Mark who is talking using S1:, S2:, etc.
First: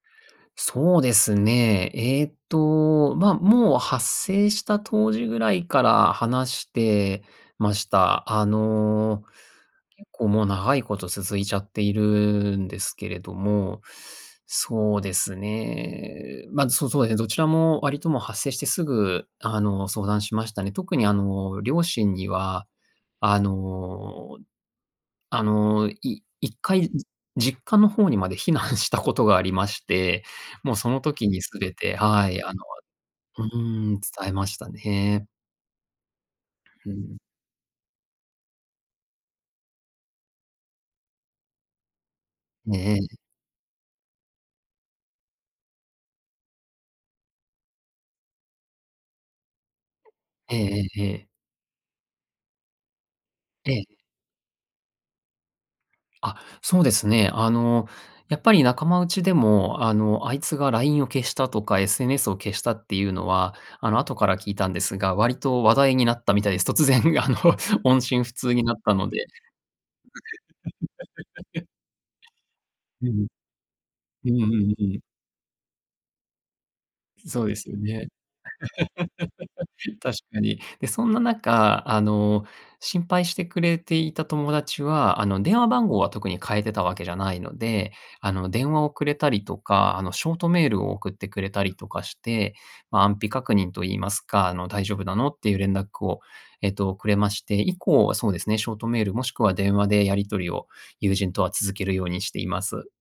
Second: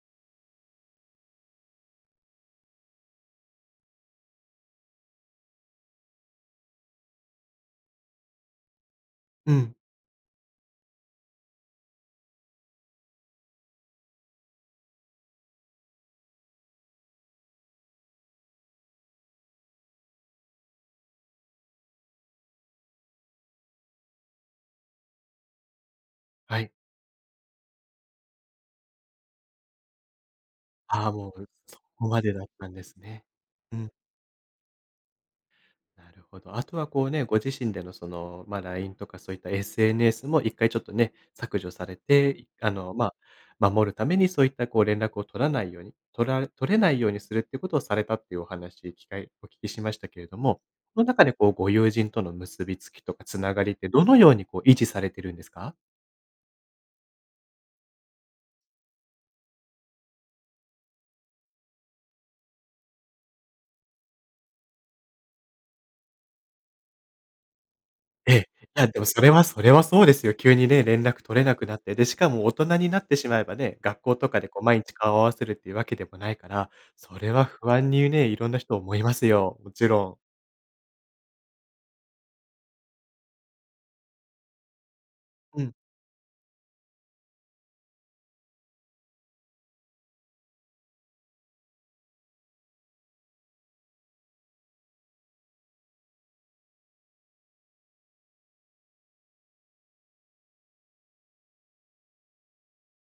S1: そうですね、えっと、ま、もう発生した当時ぐらいから話してました。あの、
S2: うん。
S1: 結構もう長いこと続いちゃっているんですけれども、そうですね、ま、そうそう、え、どちらも割ともう発生してすぐ、あの、相談しましたね。特にあの、両親には、あのあの、いいっ
S2: はい。
S1: かい実家の方にまで避難したことがありまして、もうその
S2: ああ、
S1: 時
S2: もう、
S1: に
S2: うん、
S1: すべ
S2: そ
S1: て
S2: こま
S1: は
S2: でだ
S1: い、
S2: っ
S1: あの
S2: たんですね。
S1: う
S2: うん。
S1: ん、伝えましたね。
S2: なるほど。後は
S1: う
S2: こう
S1: ん。
S2: ね、ご自身での、その、ま、LINE とかそういった SNS も1回ちょっとね、削除されて、あ
S1: え
S2: の、
S1: え
S2: ま、
S1: え。
S2: 守るためにそういったこう連絡を取らないように、とら取れないようにするっていうことをされたっていうお話、機会、お聞きしましたけれど
S1: え
S2: も、
S1: ええ
S2: の
S1: ええ
S2: 中
S1: え。
S2: でこう、ご友人との結びつきとか繋が
S1: え
S2: りっ
S1: え。
S2: てどのようにこう、維持されてるんですか？
S1: あ、そうですね、あの、やっぱり仲間内でも、あの、あいつが LINE を消したとか、SNS を消したっていうのは、あの、後から聞いたんですが、割と話題になったみたいです。突然あの、音信
S2: え
S1: 不
S2: え、
S1: 通になっ
S2: や、
S1: た
S2: でも
S1: の
S2: そ
S1: で。
S2: れ
S1: [unintelligible]
S2: はそれはそうですよ。急にね、連絡取れなく なって、で、しかも大人にな
S1: う
S2: っ
S1: う
S2: て
S1: ん、
S2: しまえばね、学校と
S1: う
S2: か
S1: ん
S2: で
S1: う
S2: こう
S1: ん
S2: 毎
S1: う
S2: 日
S1: ん。
S2: 顔を合わせるっていうわけでもないから、それ
S1: そ
S2: は
S1: うです
S2: 不
S1: よ
S2: 安
S1: ね。
S2: にね、いろんな人思いますよ。もち ろ
S1: 確
S2: ん。
S1: かに。で、そんな中、あの、心配してくれていた友達は、あの、電
S2: う
S1: 話
S2: ん。
S1: 番号は特に変えてたわけじゃないので、あの、電話をくれたりとか、あの、ショートメールを送ってくれたりとかして、ま、安否確認と言いますか、あの、大丈夫なの？っていう連絡を、えっと、くれまして、以降はそうですね、ショートメール、もしくは電話でやり取りを、友人とは続けるようにしています。